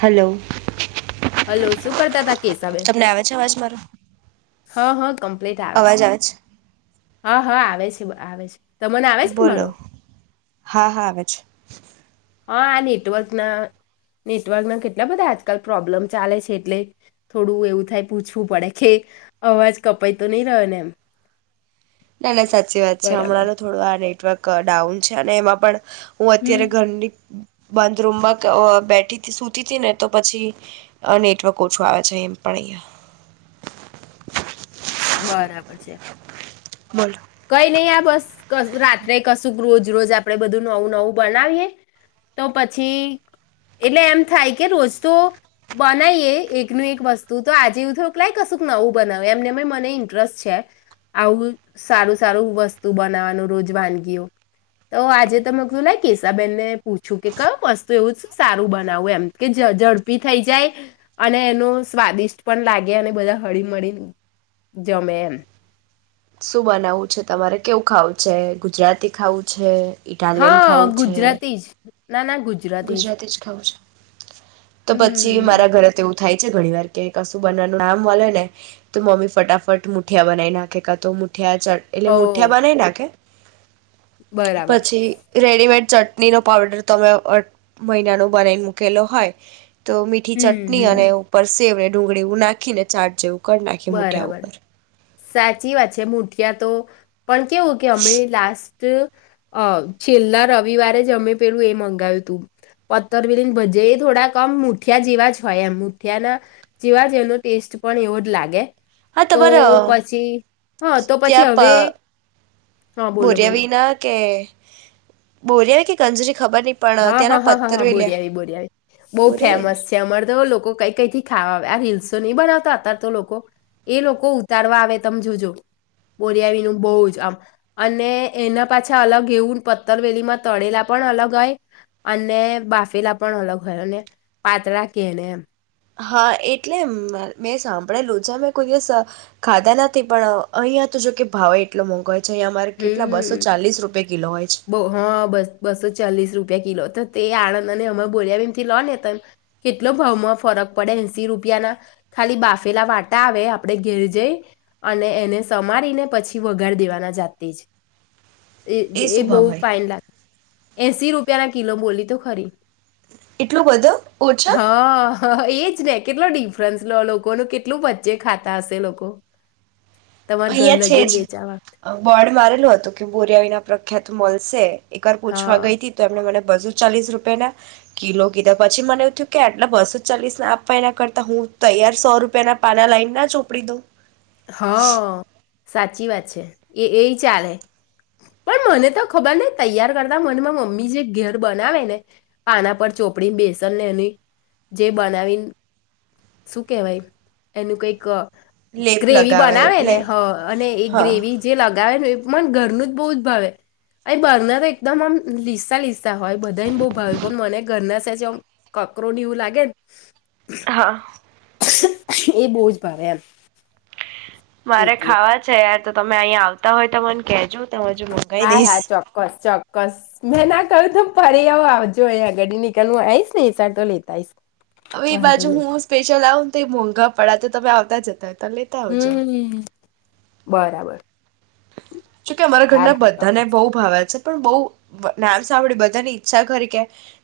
Hello. Hello શું કરતા હતા કેસાબેન? તમને આવે છે અવાજ મારો હા હા કમ આવે છે હ હ આવે આવે છે આવે છે. તમને ને બોલો મારો હા હા આવે છે. હા આ નેટવર્કના નેટવર્કના કેટલા બધા આજકાલ પ્રોબ્લેમ ચાલે છે એટલે થોડું એવું થાય પૂછવું પડે કે અવાજ કપાય તો નહી રહ્યો ને એમ. ના ના સાચી વાત છે બરાબર હણાં તો થોડું આ ન. નેટવર્ક ડાઉન છે અને એમાં પણ હું અત્યારે હમ ઘરની બંધ રૂમમાં ક અહ બેઠી સુતી તી ને તો પછી અહ નેટવર્ક ઓછું આવે છે એમ પણ અહીયાં. સ બરાબર છે. બોલ. કંઈ નહી આ બસ કશ રાત્રે કશુંક રોજ-રોજ આપણેે બધું નવું-નવું બનાવીએ, તો પછી એટલે એમ થાય કે રોજ તો બનાઈએ એકનું એક વસ્તુ, તો આજે એવું થયું લાઇ કશુંક નવું બનાવે એમનેમ એય મનેય ઇન્ટરેસ્ટ છે આવું સારું-સારું વસ્તુ બનાવવાનું રોજ વાનગીઓ. તો આજે તો મે કીધું લાઈ કેશાબેનને પૂછું કે કા વસ્તુ એવું શું સારું બનાવું એમ, કે ઝ ઝડપી થઈ જાય અને એનું સ્વાદિષ્ટ પણ લાગે, અને બધા હળીમળીન જમે એમ. શું બનાવું છે તમારે, કેવું ખાવું છે, ગુજરાતી ખાવું છે હા ગુજરાતી જ. ગુજરાતી જ ખાઉં છે. તો પછી હમ મારા ઘરે તે એવું થાય છે ઘણી વાર કે કશું બનવાનું નામ મલે ને તો મમ્મી ફટાફટ મુઠિયા બનાવી નાખે, કા તો મુ મુઠિયા ચડ એટલે હો મુઠિયા બનાઈ નાખે બરાબર પછી રેડીમેડ ચટણીનો પાવડર તમે [unintelligible] મહિના નું બનાઈને મૂકેલું હોય તો મીઠી હમ ચટણી અને હમ ઉપર સેવ ડુંગળી એવું નાખી ને ચાટ જેવું [unintelligible] નાખી મુઠીયા બરાબર ઉપર સાચી વાત છે મુઠિયા તો પણ કેવું કે અમે લાસ્ટ છેલ્લા રવિવારે જમે પેલું એ મંગાવ્યું તું પથથરવેલી ભજે એ થોડાકમ મુઠિયા જેવા જ હોય એમ મુઠિયા ના જેવા જ એનો ટેસ્ટ પણ એવો જ લાગે. [inaudible] હા તો તમારા પછી હા તો પછી હવે ત્યાં હા બોલો ભર્યા બોલો વિના કે બોરિયા કે ગંજરી હા હા હા હા હા બોરવી બોર્યાવી બહુ બોરિયાવી ને ફેમસ છે અમારે તો લોકો કઈ કઈથી ખાવા આવે આ રીલ્સો નહી બનાવતા અતાર તો લોકો એ લોકો ઉતારવા આવે તમે જોજો બોરિયાવી ન બહુ જ આમ અને એના પાછા અલગ એવું પત્તરવેલીમાં તળેલા પણ અલગ હોય. અને બાફીલા પણ અલગ હોય અને પાતળા કે ને એમ હા એટલે મેં સાંભળે લોજા મે કોઈ દિવસ ખાધા નથી પણ અહીયાં તો જો કે ભાવ એટલો મોંઘો છે અહીંયા અમારે કેટલા બસો હમ ચાલીસ રૂપિયા કિલો હોય છે બ હા બસ બસો ચાલીસ રૂપિયા કિલો હતો. તે આણંદ અને અમમે બોલ્યા એમથી લો નેતા કેટલો ભાવમાં ફરક પડે એસી રૂપિયા ના ખાલી બાફેલા વાટા આવે આપડણે ઘેર જઈ અને એને સમારીને પછી વગાડ દેવાના જાતા. તેજ એ એ શું ભાવ બહ હોય પાન લાગે. એસી રૂપિયા ના કિલો બોલી તો ખરી. એટલું બધું ઓછા હા, એ જ ને કેટલો ડિફરન્સ લોકોનું કેટલું વચ્ચે ખાતા હશે લોકો. તમારા ઘર અહિયાં છે, લગીને વેચાવા જ બોર્ડ મારેલુ હતું. તો કે બોરિયા વિના પ્રખ્યાત મલશે. એક વાર પૂછવા હા ગઈ તી તો એમને મને બસો ચાલીસ રૂપિયા ના કિલો કીધા, પછી મને એવું થયું કે, આટલા બસો ચાલીસ ના આપવા એના કરતા હું તૈયાર સો રૂપિયા ના પાના લાઈન ના ચોપડી દઉં. હા. સાચી વાત છે. એ એય ચાલે, પણ મને તો ખબર નહીં તૈયાર કરતા મન મા મમ્મી જે ઘેર બનાવે ને પાના પર ચોપડી બેસન ને એની, જે બનાવીન શું કહેવાય, એનું કઈક અહ લેપ ગ્રેવી લગાવે બનાવે એટલે ને હા, અને એ હા ગ્રેવી જે લગાવે ને એ મન ઘરનું જ બહુ જ ભાવે. અઈ બહાર તો એકદમ આમ લીસા લીસ સા હોય બધાને બહુ ભાવે પણ મને ઘરના જમ કકરુ ને એવું લાગેન હા. એ બોવ જ ભાવે એમ. [inaudible] મારે એટલે ખાવા છે યાર તો તમે અહીંયા આવતા હોય તો મન કેજો હા, હા, ચોક્કસ-ચોક્કસ. મેં ના કર્યું તો ફરી આવ આવજો અહીંયા [unintelligible] નીકલનું આઈશ ને એસાર તો લેતાઈશ. હવે એ બાજુ હું સ્પેશલ આવું ને તો એ મુરઘા પ પણા તો તમે આવતા જ હતા. જ ત લ ત આવજો. હમ બરાબર. જો કે અમારા હા ઘરના હા બધાને ચોક્કસ બહુ ભાવે છે. પણ બહ નામ સાંભળી બધાની ઈચ્છા કરી કે,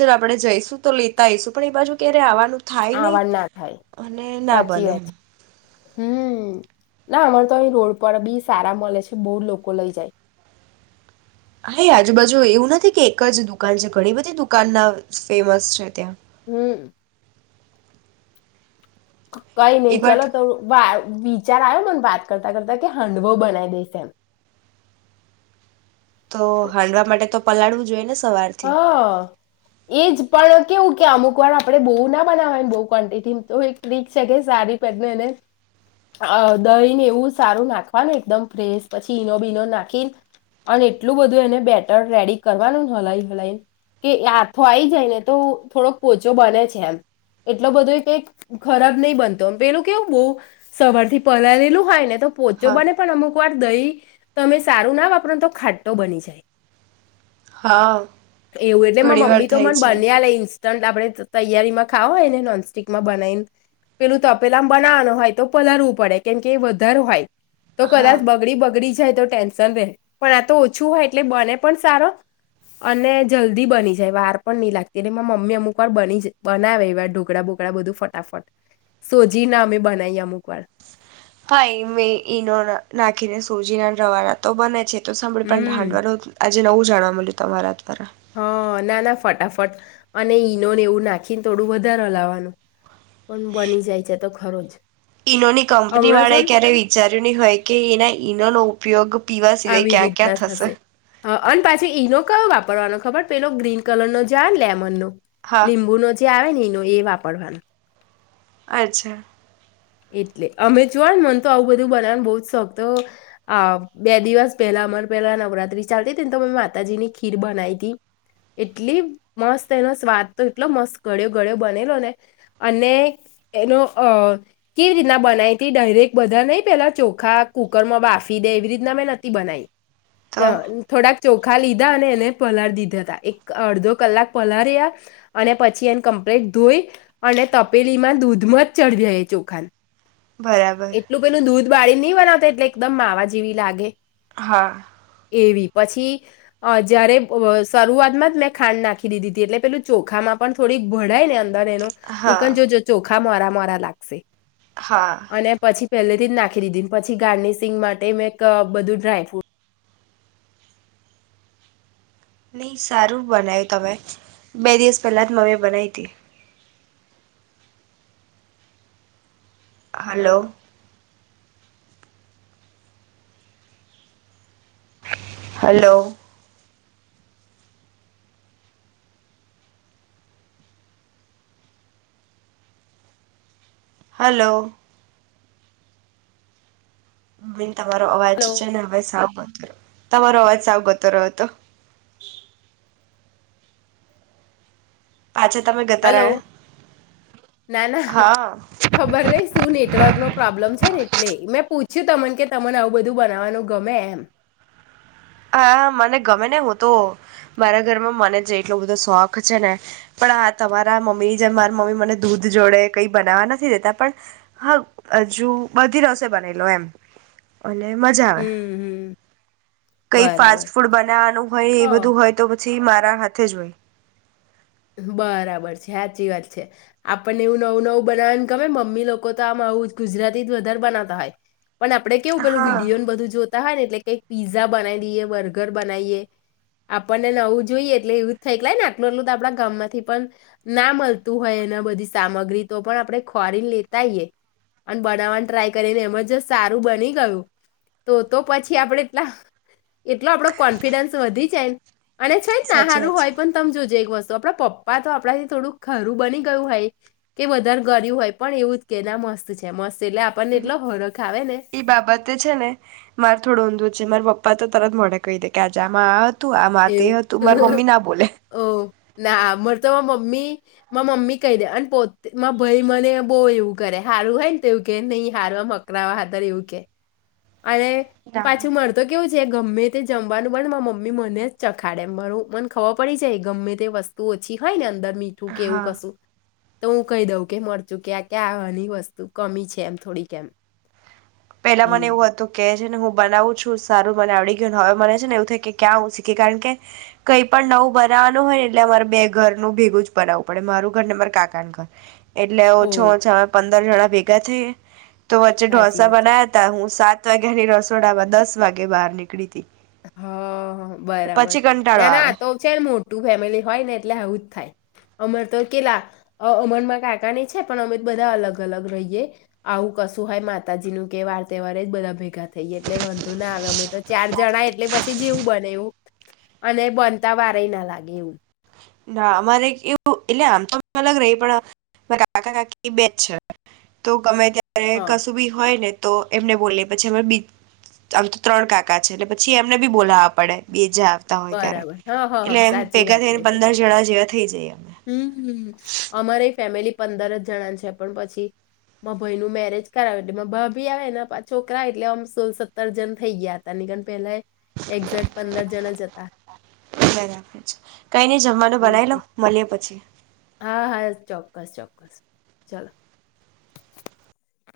ચાલ આપડે જઈશું. તો લેતા આવીઈશું પણ એ બાજુ ક્યારે આવવાનું. થાય ને આવાડ ના થાય અને ના બને એમ હમ્મ, ના અમારે તો અહી રોડ પર બી સારા મળે છે બહુ લોકો લઈ જાય. હા, આજુબાજુ એવું નથી. કે એક જ દુકાન છે. ઘણી બધી દુકાન ના ફેમસ છે. ત્યાં હમ્મ, કઈ એ નહી, બટ ચલો તો વા બ વિચાર આવ્યો. મને વાત કરતા કરતા કે હાંડવો બનાવી દેશે એમ તો હાડવા માટે તો પલાળવું જોઈએ. ને સવારથી. હા, એજ પણ કેવું કે, અમુક વાર આપડે બહુ ના બનાવાયને બહુ ક્વોન્ટિટી તો એક ટ્રીક છે. કે સારી પે એને દહીને એવું સારું નાખવાનું એકદમ ફ્રેશ પછી, ઈનો બીનો નાખી અને એટલું બધું એને બેટર રેડી કરવાનું હલાય કે હાથો આઈ જાય ને તો થોડોક પોચો બને છે. એમ એટલો બધો એ ક ખરાબ નહી, બનતો એમ પેલું કેવું બહ સવાર થી પલાયેલું હોય ને તો પ પોચો હા બને પણ અમુક વાર દહી તમે સારું ના વાપર તો ખાટો બની જાય. હા. એવું એટલે મા ઘણી વાર મમ્મી તો થાય મને છે બન્યા લઈ. આપણે તૈયારી માં ખાવવા હોય ને નોનસ્ટિકમાં બનાવીને પેલું તપેલા આ બનાવાનું હોય તો પલળવું પડે કેમકે વધારે હોય. તો હા. કદાચ બગડી બગડી જ. જ તો ટેન્શન ર પણ આ તો ઓછું હોય એટલે બને પણ સારો. અને જલ્દી બની જાય વાર પણ નહી લાગતી એટલે મમ્મી અમુક વાર બ બનાવે એ વાર ઢોકળા બોગળા બધું ફટાફટ સોજી ના અમે બનાવીએ અમુક વાર. ભાઈ મે ઈનો નાખીને સુજીના રવાડા તો બને છે. ત આપ ભડંડ હમ વા આજ નવું જાણવા મળ્યું તમારા દ્વારા. હ ના ના ફટાફટ અને ઈનોને એવું નાખીને થોડું વધારે લાવવાનું. પણ બની જાય છે તો. ખરોચ. ઈનોની કંપની વાળા ક્યારે વિચાર્યું ન હોય કે એના ઈનોનો ઉપયોગ પીવા સિવાય આવી ક્યાં રીતના ક્યાં થશે હ અને પાછી ઈનો કયો વાપરવાનો. ખબર પેલો ગ્રીન કલર નો જાય લેમનનો. હા લીંબુ નજી આવે ની નું એ વાપરવાનું. અચ્છા. એટલે અમે જો ને મને તો આવું બધું બનાવવાનો બહ જ શોખ તો બે દિવસ પેલા અમારે પેલા નવરાત્રી ચાલતી ને તો મે માતાજીની ખીર બનાવી હતીી એટલી મસ્ત એનો સ્વાદ તો એટલો મસ્ત ગળ્યો ગળ્યો બનેલો ને અને એનો અ કેવી રીતના બનાવીતી ડાયરેક્ટ બધા નહ પેલા ચોખા કુકરમાં બાફી દે એવી રીતના મેં નથી બનાવી. હ તો થોડા ચોખા લીધા અને એને પલળી દીધા હતા એક અડધો કલાક પલળ્યા અને પછી એને કમ્પ્લીટ ધોઈ અને તપેલીમાં દૂધમાં જ ચઢ્યા એ ચોખાને બરાબર. બાળી નહી બનાવતા એટલે એકદમ માવા જેવી લાગે. હા. એવી પછી જયારે શરૂઆતમાં જ મેં ખાંડ નાખી દીધી હતી એટલે પેલું ચોખામાં પણ થોડીક ભડાય નેર એનું નિકન હા જો ચોખા મારા મરા લાગશે. હા. અને પછી પહેલેથી જ નાખી દીધી પછી ગાર્નિશિંગ માટે મેં એક બધું ડ્રાયફ્રૂટ નહી સારું બનાવ્યું તમે બે દિવસ પહેલા જ મમે બનાય હતી. હલો. હલો. હલો. હી તમારો અવાજ હલો છે ને હવે સા કરો. તમારો અવાજ સાવગતો રહ્યો હતો. પાછા તમે ગતા હલો રહ્યા ના ના હા ખબર નહી શું નેટવર્ક નો પ્રોબ્લેમ છે ને. લઈ મેં પૂછ્યું તમને કે તમને આવું બધું બનાવવાનું ગમે એમ. હા મને ગમે ને હું તો મારા ઘરમાં મને જે એટલો બધો શોખ છે ને પણ હા તમારા મમ્મી જેમ મારા મમ્મી મને દૂધ જોડે કઈ બનાવવા નથી દેતા પણ હા હજુ બધી રસે બના લો એમ અને મજા આવે. હમ હમ કઈ બરાબર ફાસ્ટ ફૂડ બનાવવાનું હોય એ હ બધું હોય તો પછી મારા હાથે જ હોય. બરાબર છે સાચી વાત છે. આપણને એવું નવું નવું બનાવેને ગમે મમ્મી લોકો તો આ ગુજરાતી જ વધારે બનાવતા હોય. પણ આપડે કેવું પેલું હા વિડીયો ને બધું જોતા હોય ને એટલે કઈક પીઝા બનાવી દઈએ બર્ગર બનાવીએ આપણને નવું જોઈએ એટલે એવું જ થાય કે આટલું આટલું આપડા ગામમાંથી પણ ના મળતું હોય એના બધી સામગ્રી તો પણ આપણે ખોરીને લેતાઈયએ અને બનાવવાની ટ્રાય કરીને એમાં જો સારું બની ગયું તો પછી આપણે એટ એટલો આપડો કોન્ફિડન્સ વધી જાય. અને છે ન ના સાચી સારું વાત હોય છે તો તમે જોજો એક વસ્તુ તો આપડા પપ્પા તો આપડા થી થોડું ખારું બની ગયું હોય કે વધારે ગળ્યું હોય પણ એવું જ કેય મસ્ત છે મસ્ત એટલે આપણને એટલો હરખ આવે ને ઈ બાબત છે ને માર થોડુ ઊંધૂ છે માર પપ્પા પપ્પા તો તરત મોઢે કહી દે કે આજે આમા આ તું આમાં તે હતું એવું માર મમ્મી ના બોલે. ઓહ! ના મારે તો મમ્મી માર મમ્મી કહી દે અને પોત માર ભાઈ મને બોવ એવું કરે હારું હોય ને તો એવું કે નહી હારૂ અકરાવા હારૂ એવું કે અરે પાછું મડ તો કેવું છે? ગમે તે જમવાનું બને માર મમ્મી મને જ ચખાડે. મને ખબર પડી જાય ગમે તે વસ્તુ ઓછી હોય નેં તો દર મીઠું કે એવું હા કસું? તો હું કહી દઉં કે મરચું કે ક્યાં ક્યાંની વસ્તુ કમી છે એમ થોડીક એમ પેલા મને એવું હતું કે છે ને હું બનાવું છું સારું મને આવડી ગયું. હવે મને છે ને એવું થાય કે ક્યાં હું શીખી કારણ કે કઈ પણ નવું બનાવાનું હોય ને એટલે અમારે બે ઘર નું ભેગું જ બનાવું પડે મારું ઘર ને, મારે કાકાનું ઘર. એટલે ઓછો ઓહ! ઓછો પંદ પંદર જણા ભેગા થય. તો વચે ઢોસ સાચી વાત. બના્યા તા હું સાત વાગાની રસોડામાં દસ વાગે બહાર નીકળી તી. હા અ બરાબર પછી કંટાળો ના ના આવે આ તો છે ને મોટું ફેમિલી હોય ને એટલે આવું જ થાય. અમે તો કેલા અમર માં કાકાની છે પણ અમે બધા અલગ અલગ રહીએ. આવું કશું હોય માતાજી નું કે, વાર તહેવારે બધા ભેગા થઈએ એટલે વાંધો ના આવે અમે તો ચાર જણાય એટલે પછી જેવું બને એવું અને બનતા વારેય ના લાગે એવું ના અમારે એવું એટલે આમ તો અલગ રહી પણ કાકા કાકી બે છે તો ગમે ત્યા ત્યારે હા કશું બી હોય ને તો એમને બોલ્યે પછી અ આમ તો ત્રણ કાકા છે એટલે પછી એમને બી બોલાવા પડે બીજા બરાબર હા હ હા સાચી વાત થઈને છે. પંદર જણા જેવા થઈ જઈએ અમે હમમ અમારે ફેમિલી પંદર જ જણા છે પણ પછી મા ભાઈ નું મેરેજ કરાવે એટલે ભાભી આવેને છોકરા એટલે અમ સોલ સત્તર જણ થઈ ગયા હતા ની કય પેલા યે હા રાખે છે. કારણકે જમ જમવાનું બનાય લો એટલે. મળીએ પછી હા હા ચોક્કસ ચોક્કસ ચલો.